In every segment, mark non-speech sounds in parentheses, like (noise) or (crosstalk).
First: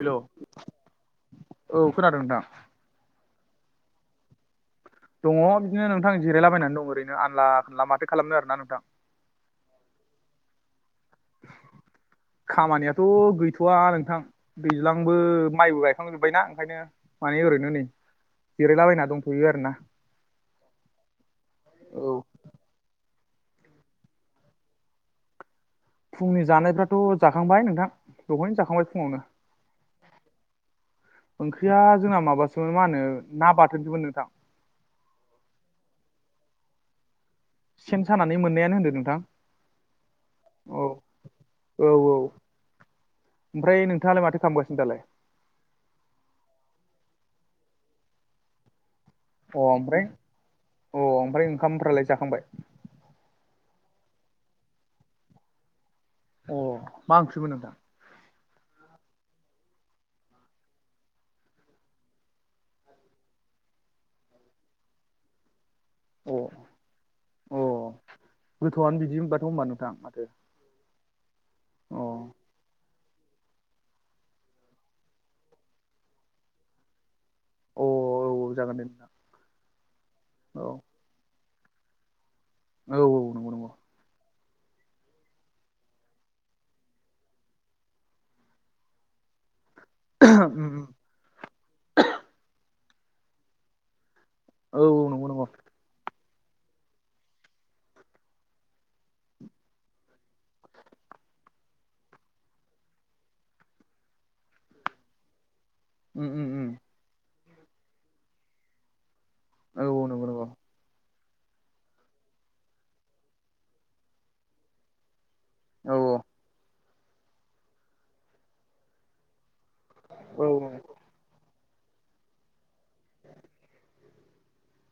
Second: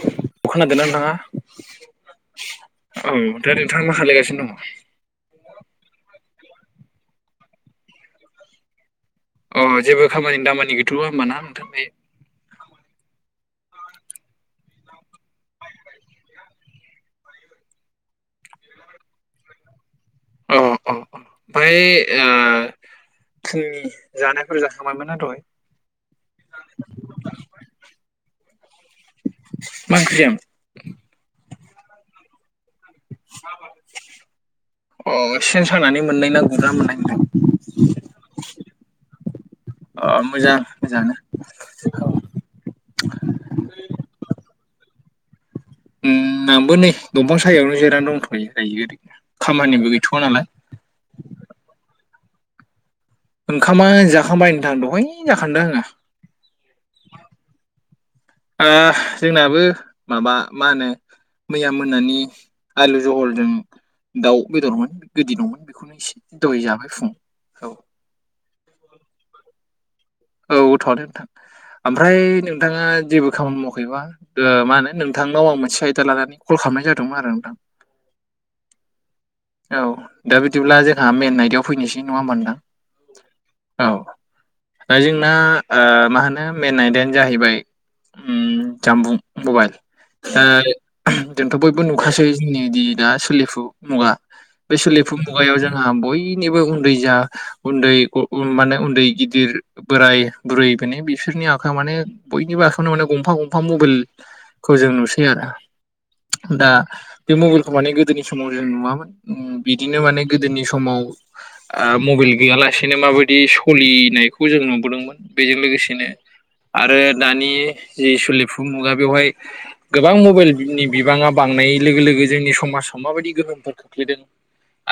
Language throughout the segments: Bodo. हेल' खोनादोंना नोंथाङा औ खोनादों नोंथां। औ दा नोंथांआ मा खालायगासिनो दङ'? दङ बिदिनो नोंथां जिरायलाबायनानै दं ओरैनो आनला खानला माथो खालामनो आरोना नोंथां। अ जेबो खामानिनि दामानिखौथ' होमबाना नोंथां बे खामानियाथ' गैथ'आ नोंथां दैज्लांबो माइबो गायखांजोब्बायना ओंखायनो। माने ओरैनो नै जिरायलाबायना दंथ'यो आरो ना। अ अ अ ओमफ्राय औ ओ फुंनि जानायफोर जाखांबायमोनना दहाय। फुंनि जानायफ्राथ' जाखांबाय नोंथां दहायनो जाखांबाय फुङावनो। मा ओंख्रि जायामोन? ओंख्रिया जोंना माबासोमोन मा होनो ना बाथोनसोमोन नोंथां। अ सेन सानानै मोननाय ना गुरना मोननाय नोंथां। सेन सानानै मोननायानो होनदों नोंथां अ मोजां मोजाङानो अ औ औ ओमफ्राय नोंथाङालाय माथो खालामगासिनो दालाय? उम आंबो नै दंफां सायावनो जिरनानै दंथ'यो जायो ओरैनो। अ खामानिबो ओमफ्राय गैथ'वा नालाय अ ओमफ्राय ओंखामफ्रालाय जाखांबाय। ओंखामा जाखांबायनो नोंथां दहय जाखांदों आङो। अ मा ओंख्रिमोन नोंथां? ओ जोंनाबो माबा मा होनो। मैया मोनानि आलु जहलजों दाउ बेदरमोन गोदि दंमोन बेखौनो अ एसे। दय जाबाय फुंआव। अ गोथाआनो बिदि होनबाथ' होनोमबा नोंथां माथो। औ थावनो नोंथां अ ओमफ्राय औ नोंथाङा जेबो खामानि मावाखैबा ओ मा होनो नोंथांनाव मोनसे आयदा लानानै कल खालामनाय जादोंमोन आरो नोंथां। अ औ जागोन दे। औ दा औ बिदिब्ला जोंहा मेन नाइडआव फैनोसै नङा होमबा नोंथां। औ औ नंगौ नंगौ। औ दा जोंना ओ मा होनो मेन आयदायानो जाहैबाय। उम जामबुं मबाइल। ओ जोंथ' बयबो नुखासै जोंनि दि दा सोलिफु मुगा। बे औ सोलिफुं नंगौ नंगौ मुगायाव जों जोंहा बयनिबो उन्दै जा उन्दै माने उन्दै गिदिर बोराइ। बुरै फोरनि बिसोरनि आखाइ माने बयनिबो आखायावनो माने गंफा गंफा मबाइलखौ जों नुसै आरो। उम उम उम दा बे मबेलखौ माने गोदोनि समाव जों नुवामोन उम औ बिदिनो औ माने नंगौ नंगौ गोदोनि समाव ओ मबेल गैयालासेनो माबायदि सलिनायखौ जों नुबोदोंमोन। बेजों औ लोगोसेनो आरो दानि जि सलिफु मुगा बेवहाय गोबां औ मबेलनि बिबाङा बांनाय लोगो लोगो जोंनि समाजाव माबायदि गोहोम खो ख्लैदों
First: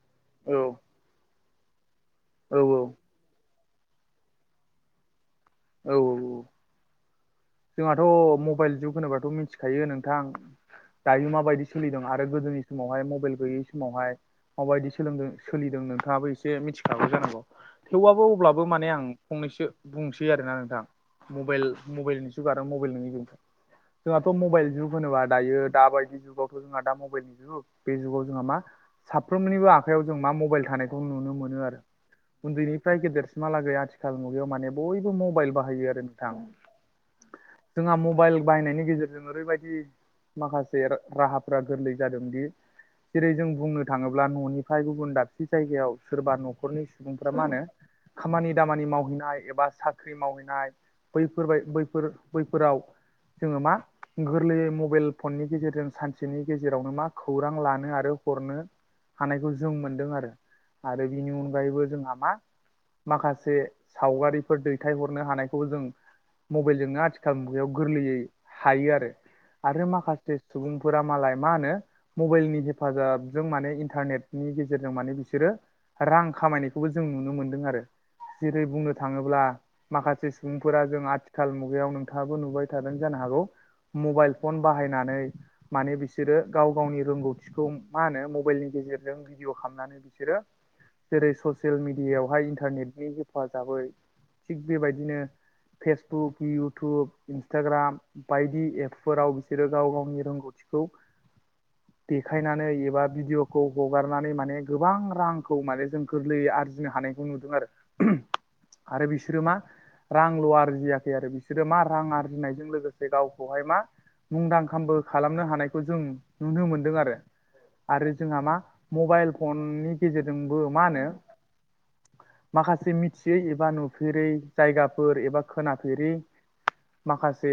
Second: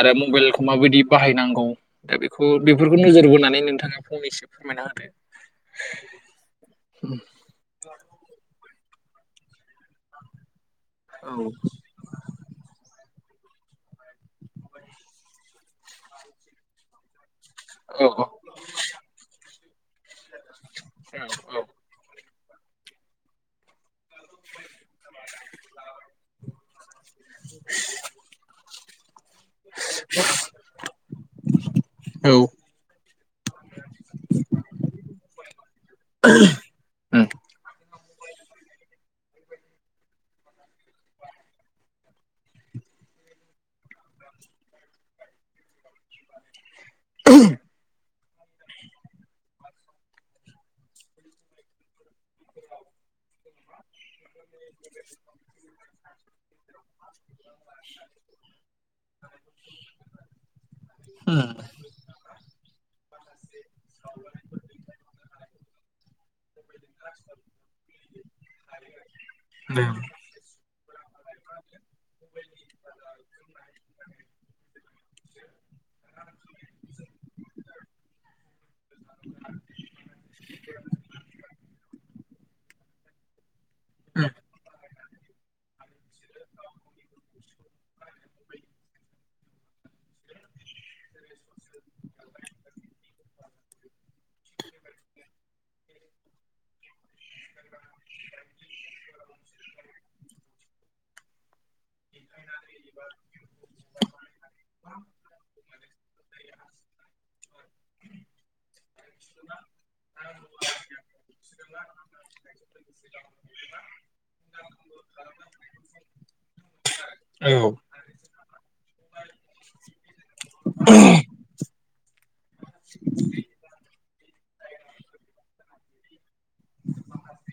आरो मबेलखौ माबायदि बाहायनांगौ। दा बेखौ औ औ बेफोरखौ नोजोर बोनानै नोंथाङा फंनैसो फोरमायना होदो। औ औ औ उम जोंहाथ' मबाइल जुग होनोबाथ' मिथिखायो नोंथां दायो माबायदि सोलिदों आरो गोदोनि समावहाय मबाइल गैयै समावहाय माबायदि सोलोंदों सोलिदों नोंथाङाबो एसे मिथिखागौ जानांगौ। थेवआबो अब्लाबो माने आं फंनैसो बुंसै आरोना नोंथां मबेल मबेलनि सो जुगा आरो मबेल नङै जुग। जोंहाथ' मबाइल जुग होनोबा दायो दा बायदि जुगावथ' जोंहा दा मबाइलनि खै बे जुगाव जोंहा मा साफ्रोमनिबो आखाइयाव जों मा मबाइल थानायखौ नुनो मोनो आरो औ उन्दैनि फ्राय गेदेरसिमहालागै आथिखाल मुगायाव माने बयबो मबाइल बाहायो आरो नोंथां जोंहा मबाइल बायनायनि गेजेरजों ओरैबायदि माखासे राहाफोरा गोरलै जादोंदि जेरै जों बुंनो थाङोब्ला न'निफाय गुबुन दाबसे जायगायाव सोरबा न'खरनि सुबुंफ्रा मा होनो खामानि दामानि मावहैनाय एबा साख्रि मावहैनाय बैफोरबाय बैफोर फोर बैफोराव जोङो मा गोरलैयै मबेल फननि गेजेरजों सानसेनि गेजेरावनो मा खौरां लानो आरो हरनो हानायखौ जों मोनदों आरो आरो बिनि अनगायैबो जोंहा मा माखासे सावगारिफोर दैथायहरनो हानायखौ जों मबेलजोंनो आथिखाल मुगायाव गोरलैयै हायो आरो आरो माखासे सुबुंफोरा मालाय मा होनो मबाइलनि हेफाजाबजों माने इन्टारनेटनि गेजेरजों माने बिसोरो रां खामायनायखौबो जों नुनो मोन्दों आरो जेरै बुंनो थाङोब्ला माखासे सुबुंफोरा जों आथि खाल मुगायाव नोंथाङाबो नुबाय थादों जानो हागौ मबाइल फन बाहायनानै माने बिस सोरो गाव गावनि रोंगौथिखौ मा होनो मबेलनि गेजेरजों भिडिअ' खामनानै बिसोरो जेरै ससियेल मिडियायावहाय इन्टारनेटनि हेफाजाबै थिग बेबायदिनो फेसबुक इउटुब इन्सटाग्राम बायदि एपफोराव बिसोरो गाव गावनि रोंगौथिखौ (unintelligible) देखायनानै एबा भिडिअ'खौ हगारनानै माने गोबां रांखौ माने जों गोरलैयै आरजिनो हानायखौ नुदों आरो आरो बिसोरो मा रांल' आरजियाख बिसोरो मा रां आरजिनायजों लोगोसे गावखौहाय मा मुंदांखाबो खालामनो हानायखौ जों नुनो मोनो रो औ आरो जोंहा मा मबाइल फननि गेजेरजोंबो मा होनो माखासे मिथियै एबा नुफेरै जायगाफोर एबा खोनाफेरै माखासे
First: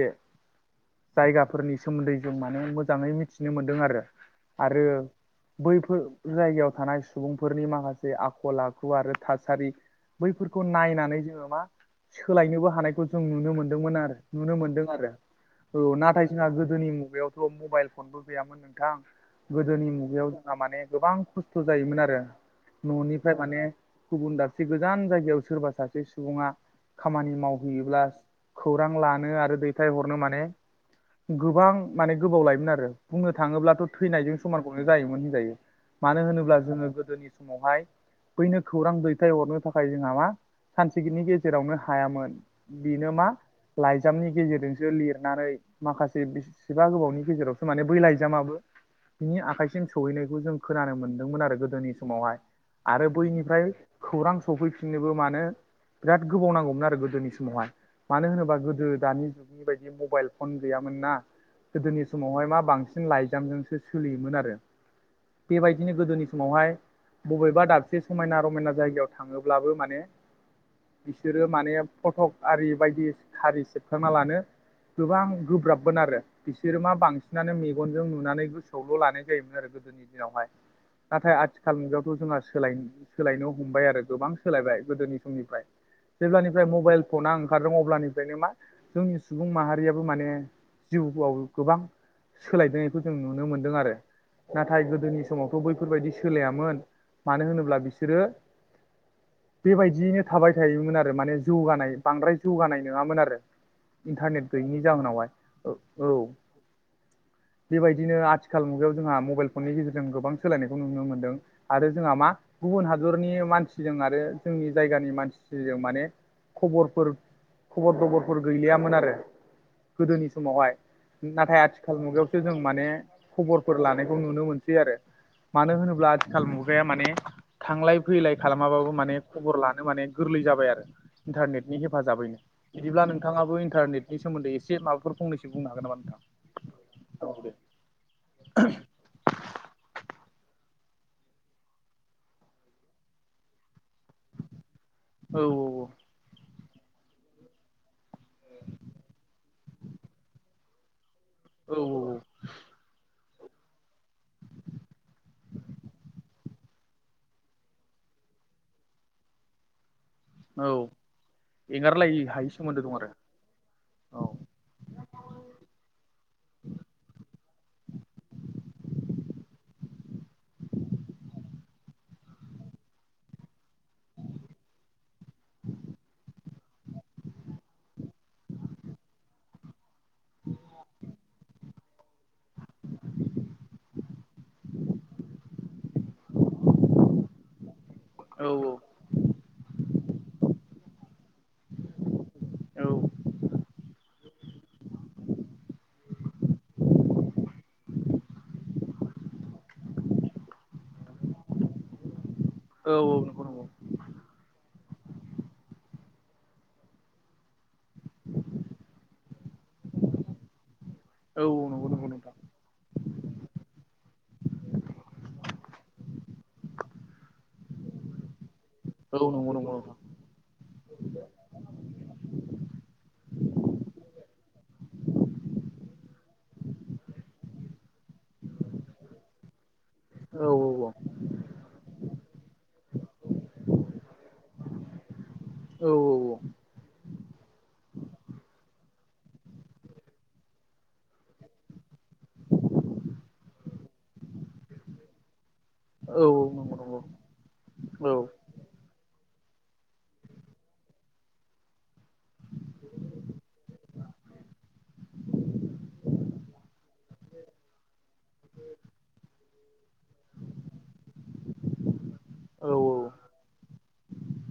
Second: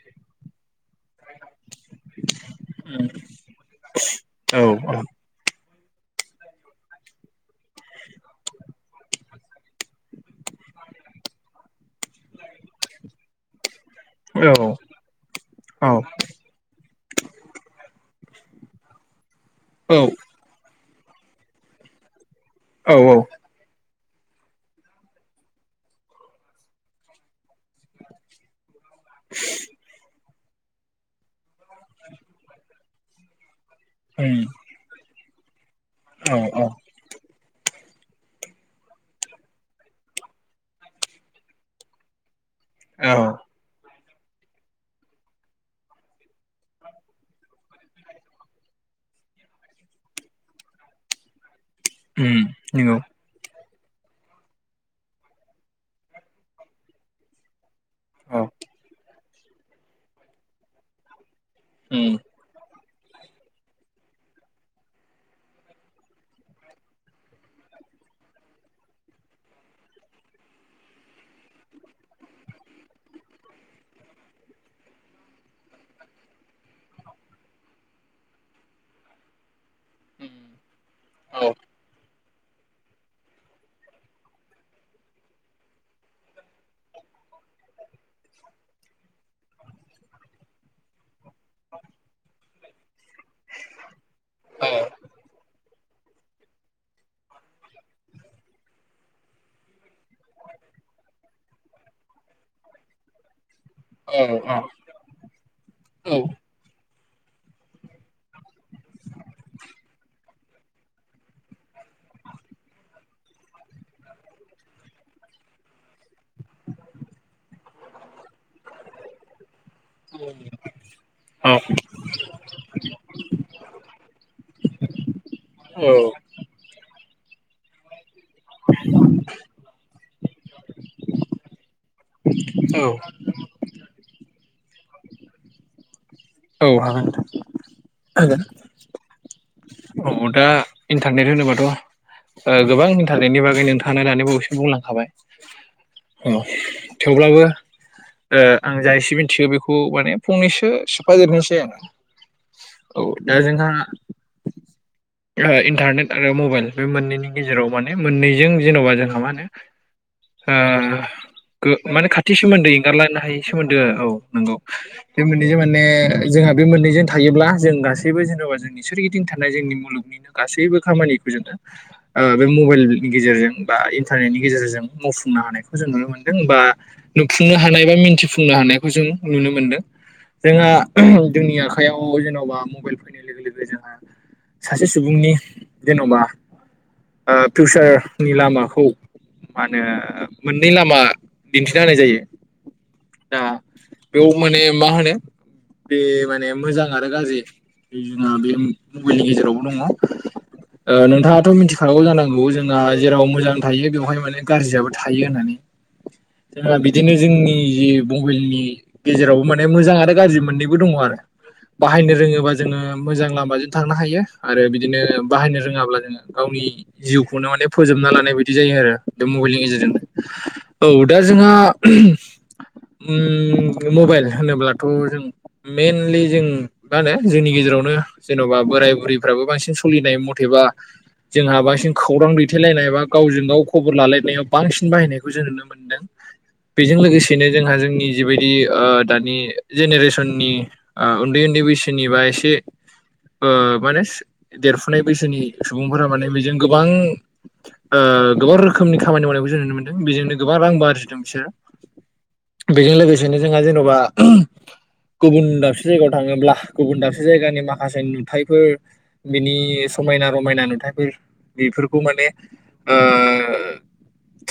जायगाफोरनि सोमोन्दै जों माने मोजाङै मिथिनो मोन्दों आरो आरो बैफोर जायगायाव थानाय सुबुंफोरनि माखासे आखल आखु आरो थासारि बैफोरखौ नायनानै जोङो मा सोलायनोबो हानायखौ जों नुनो मोनदोंमोन आरो औ नुनो मोनदों आरो औ नाथाय जोंहा गोदोनि मुगायावथ' मबाइल फनबो गैयामोन नोंथां गोदोनि मुगायाव आहा माने गोबां खस्थ' जायोमोन आरो औ न'निफ्राय माने गुबुन दाबसे गोजान जायगायाव सोरबा सासे सुबुङा खामानि मावहैयोब्ला खौरां लानो आरो दैथायहरनो माने गोबां माने गोबाव लायोमोन आरो बुंनो थाङोब्लाथ' थैनायजों समानखौनो जायोमोन होनजायो मानो होनोब्ला जोङो गोदोनि समावहाय बैनो खौरां दैथायहरनो थाखाय जोंहा मा सानसेनि गेजेरावनो हायामोन बेनो मा लाइजामनि गेजेरजोंसो लिरनानै माखासे बेसेबा गोबावनि गेजेरावसो माने बै लाइजामाबो बिनि आखाइसिम सहैनायखौ जों खोनानो मोनदोंमोन आरो गोदोनि समावहाय नंगौ आरो बैनिफ्राय खौरां सफैफिननोबो मानो बिराद गोबाव नांगौमोन आरो गोदोनि समावहाय मानो औ होनोबा गोदो दानि जुगनि बायदि मबाइल फन गैयामोन ना औ गोदोनि समावहाय मा बांसिन लाइजामजोंसो सोलियोमोन आरो बेबायदिनो गोदोनि समावहाय बबेबा दाबसे समायना रमायना जायगायाव थाङोब्लाबो माने बिसोरो माने फटक आरि बायदि हारि सेबखांना लानो गोबां गोब्राबमोन आरो बिसोरो मा बांसिनानो मेगनजों नुनानै गोसोआवल' लानाय जायोमोन आरो गोदोनि औ दिनावहाय नाथाय औ आथिखालनिथ जोंना सोलायनो हमबाय आरो गोबां सोलायबाय गोदोनि समनिफ्राय जेब्लानिफ्राय मबाइल मबाइल फना ओंखारदों अब्लानिफ्रायनो मा जोंनि सुबुं माहारियाबो माने जिउआव गोबां सोलायदोंनायखौ जों नुनो मोनदों आरो औ नाथाय गोदोनि समावथ' बै बेफोरबायदि सोलायामोन मानो होनोब्ला बिसोरो बेबायदियैनो थाबाय थायोमोन आरो माने जौगानाय बांद्राय जौगानाय नङामोन आरो औ इन्टारनेट गैयिनि जाहोनावहाय औ औ बेबायदिनो आथिखाल आथिखाल मुगायाव जोंहा मबाइल फननि गेजेरजों गोबां सोलायनायखौ नुनो मोनदों आरो जोंहा मा गुबुन हादरनि मानसिजों आरो जोंनि जायगानि मानसिजों माने खबरफोर खबर दबरफोर गैलियामोन आरो गोदोनि समावहाय नाथाय आथिखाल मुगायावसो जों माने खबरफोर लानायखौ नुनो मोनसै आरो मानो होनोब्ला आथिखाल मुगाया माने थांलाय फैलाय खालामाबाबो माने खबर लानो माने गोरलै जाबाय आरो इन्टारनेटनि हेफाजाबैनो बिदिब्ला नोंथां नोंथाङाबो इन्टारनेटनिमोन्दै एसे माबाफोर फंनैसो बुंनो हागोन नामा नोंथां औ हागोने होगोन औ दा इन्टारनेट होनोबाथ' गोबां मिन्टारेटनि बागै नोंथाङा दानि बबेसम बुंलांखाबाय औ औ औ अ थेवब्लाबो आं जाय एसे मिथियो बेखौ माने फंनैसो सोफाजोबनोसै औ आङो औ दायजोंखा इन्टारनेट आरो मबाइल बे मोननैनि गेजेराव माने मोननैजों जेन'बा जोंहा मा होनो औ औ माने एंगारलायै खाथि हायै सोमोन्दो दं आरो एंगारलायानो हायि सोमोन्दो औ नंगौ बे मोननैजों माने जोंहा बे मोननैजों थायोब्ला जों गासैबो जेन'बा जोंनि सोर गिदिं थानाय जोंनि मुलुगनिनो गासैबो खामानिखौ जोङो बे मबाइलनि गेजेरजों बा इन्टारनेटनि गेजेरजों मावफुंनो हानायखौ जों नुनो मोनदों बा नुफुंनो हानाय बा मिन्थिफुंनो हानायखौ जों नुनो मोनदों जोंहा जोंनि आखाइयाव जेन'बा मबाइल फैनाय लोगो लोगो जोंहा सासे सुबुंनि जेन'बा फिउसारनि लामाखौ औ मा होनो मोननै लामा दिन्थिना होनाय जायो दा बेयाव माने मा होनो बे माने मोजां आरो गाज्रि जोंना बे मबाइलनि गेजेरावबो दङ नोंथाङाथ' मिथिखागौ जानांगौ जोंहा औ जेराव नंगौ मोजां नंगौ थायो बेवहाय माने गाज्रियाबो थायो होननानै जोंहा बिदिनो जोंनि जि मबाइलनि गेजेरावबो माने मोजां आरो गाज्रि मोननैबो दङ आरो औ नंगौ नंगौ बाहायनो नोंथां रोङोबा जोङो मोजां लामाजों थांनो हायो आरो बिदिनो बाहायनो रोङाब्ला जोङो गावनि जिउखौनो माने फोजोबना लानाय बायदि जायो आरो बे औ नंगौ मबाइलनि नंगौ गेजेरजों नोंथां औ दा जोंहा उम बे मबाइल होनोब्लाथ' जों मेइनलि जों मा होनो जोंनि गेजेरावनो जेन'बा बोराय बुरैफ्राबो बांसिन सोलिनाय औ मथेबा जोंहा बांसिन खौरां दैथायलायनाय बा गावजों गाव खबर लालायनायाव बांसिन बाहायनायखौ जों नुनो मोनो औ औ बेजों लोगोसेनो जोंहा जोंनि जि बायदि दानि जेनेरेसननि आ उन्दै उन्दै बैसोनिबा एसे ओ माने देरफुनाय बैसोनि सुबुंफोरा औ माने बेजों नंगौ गोबां नंगौ ओ औ गोबां रोखोमनि खामानि मावनायखौ जों नुनो मोनदों बेजोंनो गोबां रांबो आरजिदों बिसोरो बेजों लोगोसेनो जोंहा जेन'बा गुबुन दाबसे जायगायाव थाङोब्ला गुबुन दाबसे जायगानि मा माखासे नुथायफोर बिनि समायना रमायना नुथायफोर बेफोरखौ माने औ औ ओ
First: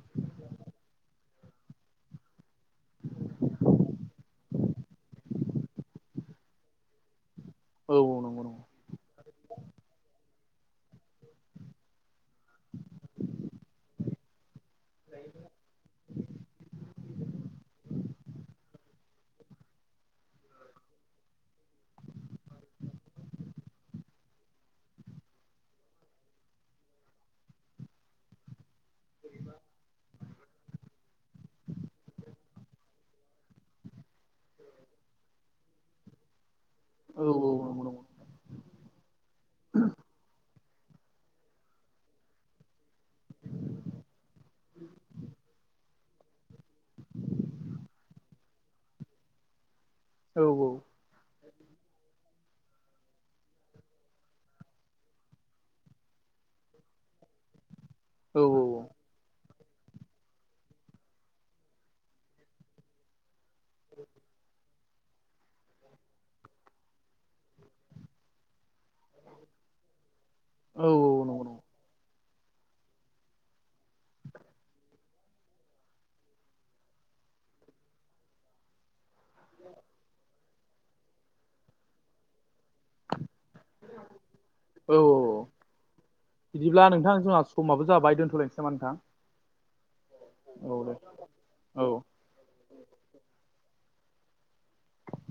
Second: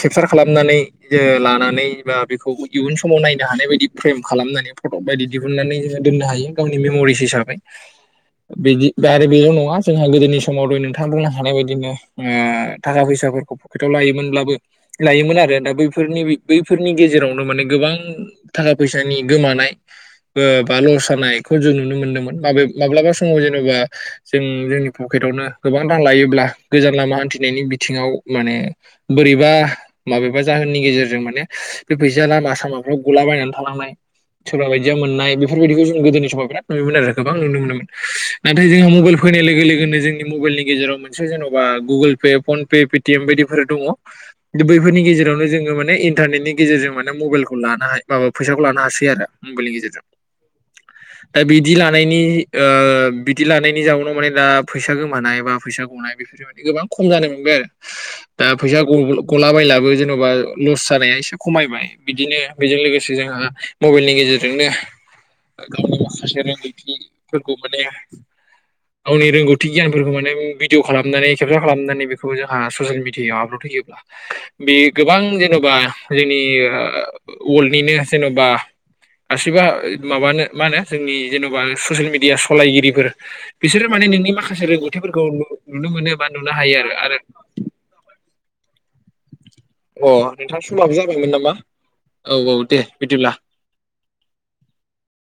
केपसार खालामनानै बि लानानै बा बेखौ इयुन समाव नायनो हानाय बायदि फ्रेम खालामनानै फट' बायदि दिहुननानै जोङो दोननो हायो गावनि मेम'रिस हिसाबै औ औ नंगौ नंगौ बिदि बा आरो बेल' नङा जोंहा गोदोनि समाव द नोंथां बुंनो हानाय बायदिनो ओ थाखा फैसाफोरखौ पकेटाव लायोमोनब्लाबो लायोमोन आरो दा बैफोरनि बैफोरनि गेजेरावनो माने गोबां थाखा फैसानि गोमानाय बा लस जानायखौ जों नुनो मोनदोंमोन मा माब्लाबा समाव जेनेबा जों जोंनि पकेटावनो गोबां रां लायोब्ला गोजान लामा हान्थिनायनि बिथिङाव माने बोरैबा माबेबा जाहोननि गेजेरजों माने बे फैसा लामा सामाफ्राव गुलाबायायनानै थालांनाय सोरबा बायदिया मोननाय बेफोरबायदिखौ जों गोदोनि समाव बिराद नुयोन आरो औ औ गोबां नुनो मोनोमोन (inaudible) नाथाय जोंहा मबाइल फैनाय लोगो लोगोनो जोंनि मबाइलनि गेजेराव मोनसे जेन'बा Google Pay phone Pay team बायदिफोर दङ बैफोरनि गेजेरावनो जोङो माने इन्टारनेटनि गेजेरजों माने मबाइलखौ लानो हायो माबा फैसाखौ लानो हासै आरो मबाइलनि गेजेरजों औ औ दा बिदि लानायनि ओ बिदि लानायनि जाउनाव माने दा फैसा गोमानाय बा फैसा गनाय बेफोर गोबां खम जानाय मोनबाय आरो औ दा औ फैसा गला बलाबो जेन'बा लस जानाया एसे खमायबाय बिदिनो बेजों लोगोसे जोंहा मबाइलनि गेजेरजोंनो गावनि माखासे रोंगौथिफोरखौ माने (inaudible) गावनि रोंगौथि गियानफोरखौ माने भिडियअ नंगौ खालामनानै नंगौ केपसार खालामनानै बेखौ जोंहा ससियेल मिडियायाव आपलड होयोब्ला बे गोबां जेन'बा जोंनि वार्ल्निनो जेन'बा गासिबो माबानो मा होनो जोंनि जेन'बा ससियेल मिडिया या सलायगिरिफोर बिसोरो माने नोंनि माखासे औ रोंगौथिफोरखौ औ नुनो मोनो बा नुनो हायो बिदिब्ला आरो नोंथां आरो जोंहा समाबो जाबाय दोनथ'नोसै नामा नोंथां अ नोंथां औ दे समाबो जाबायमोन नामा औ औ दे बिदिब्ला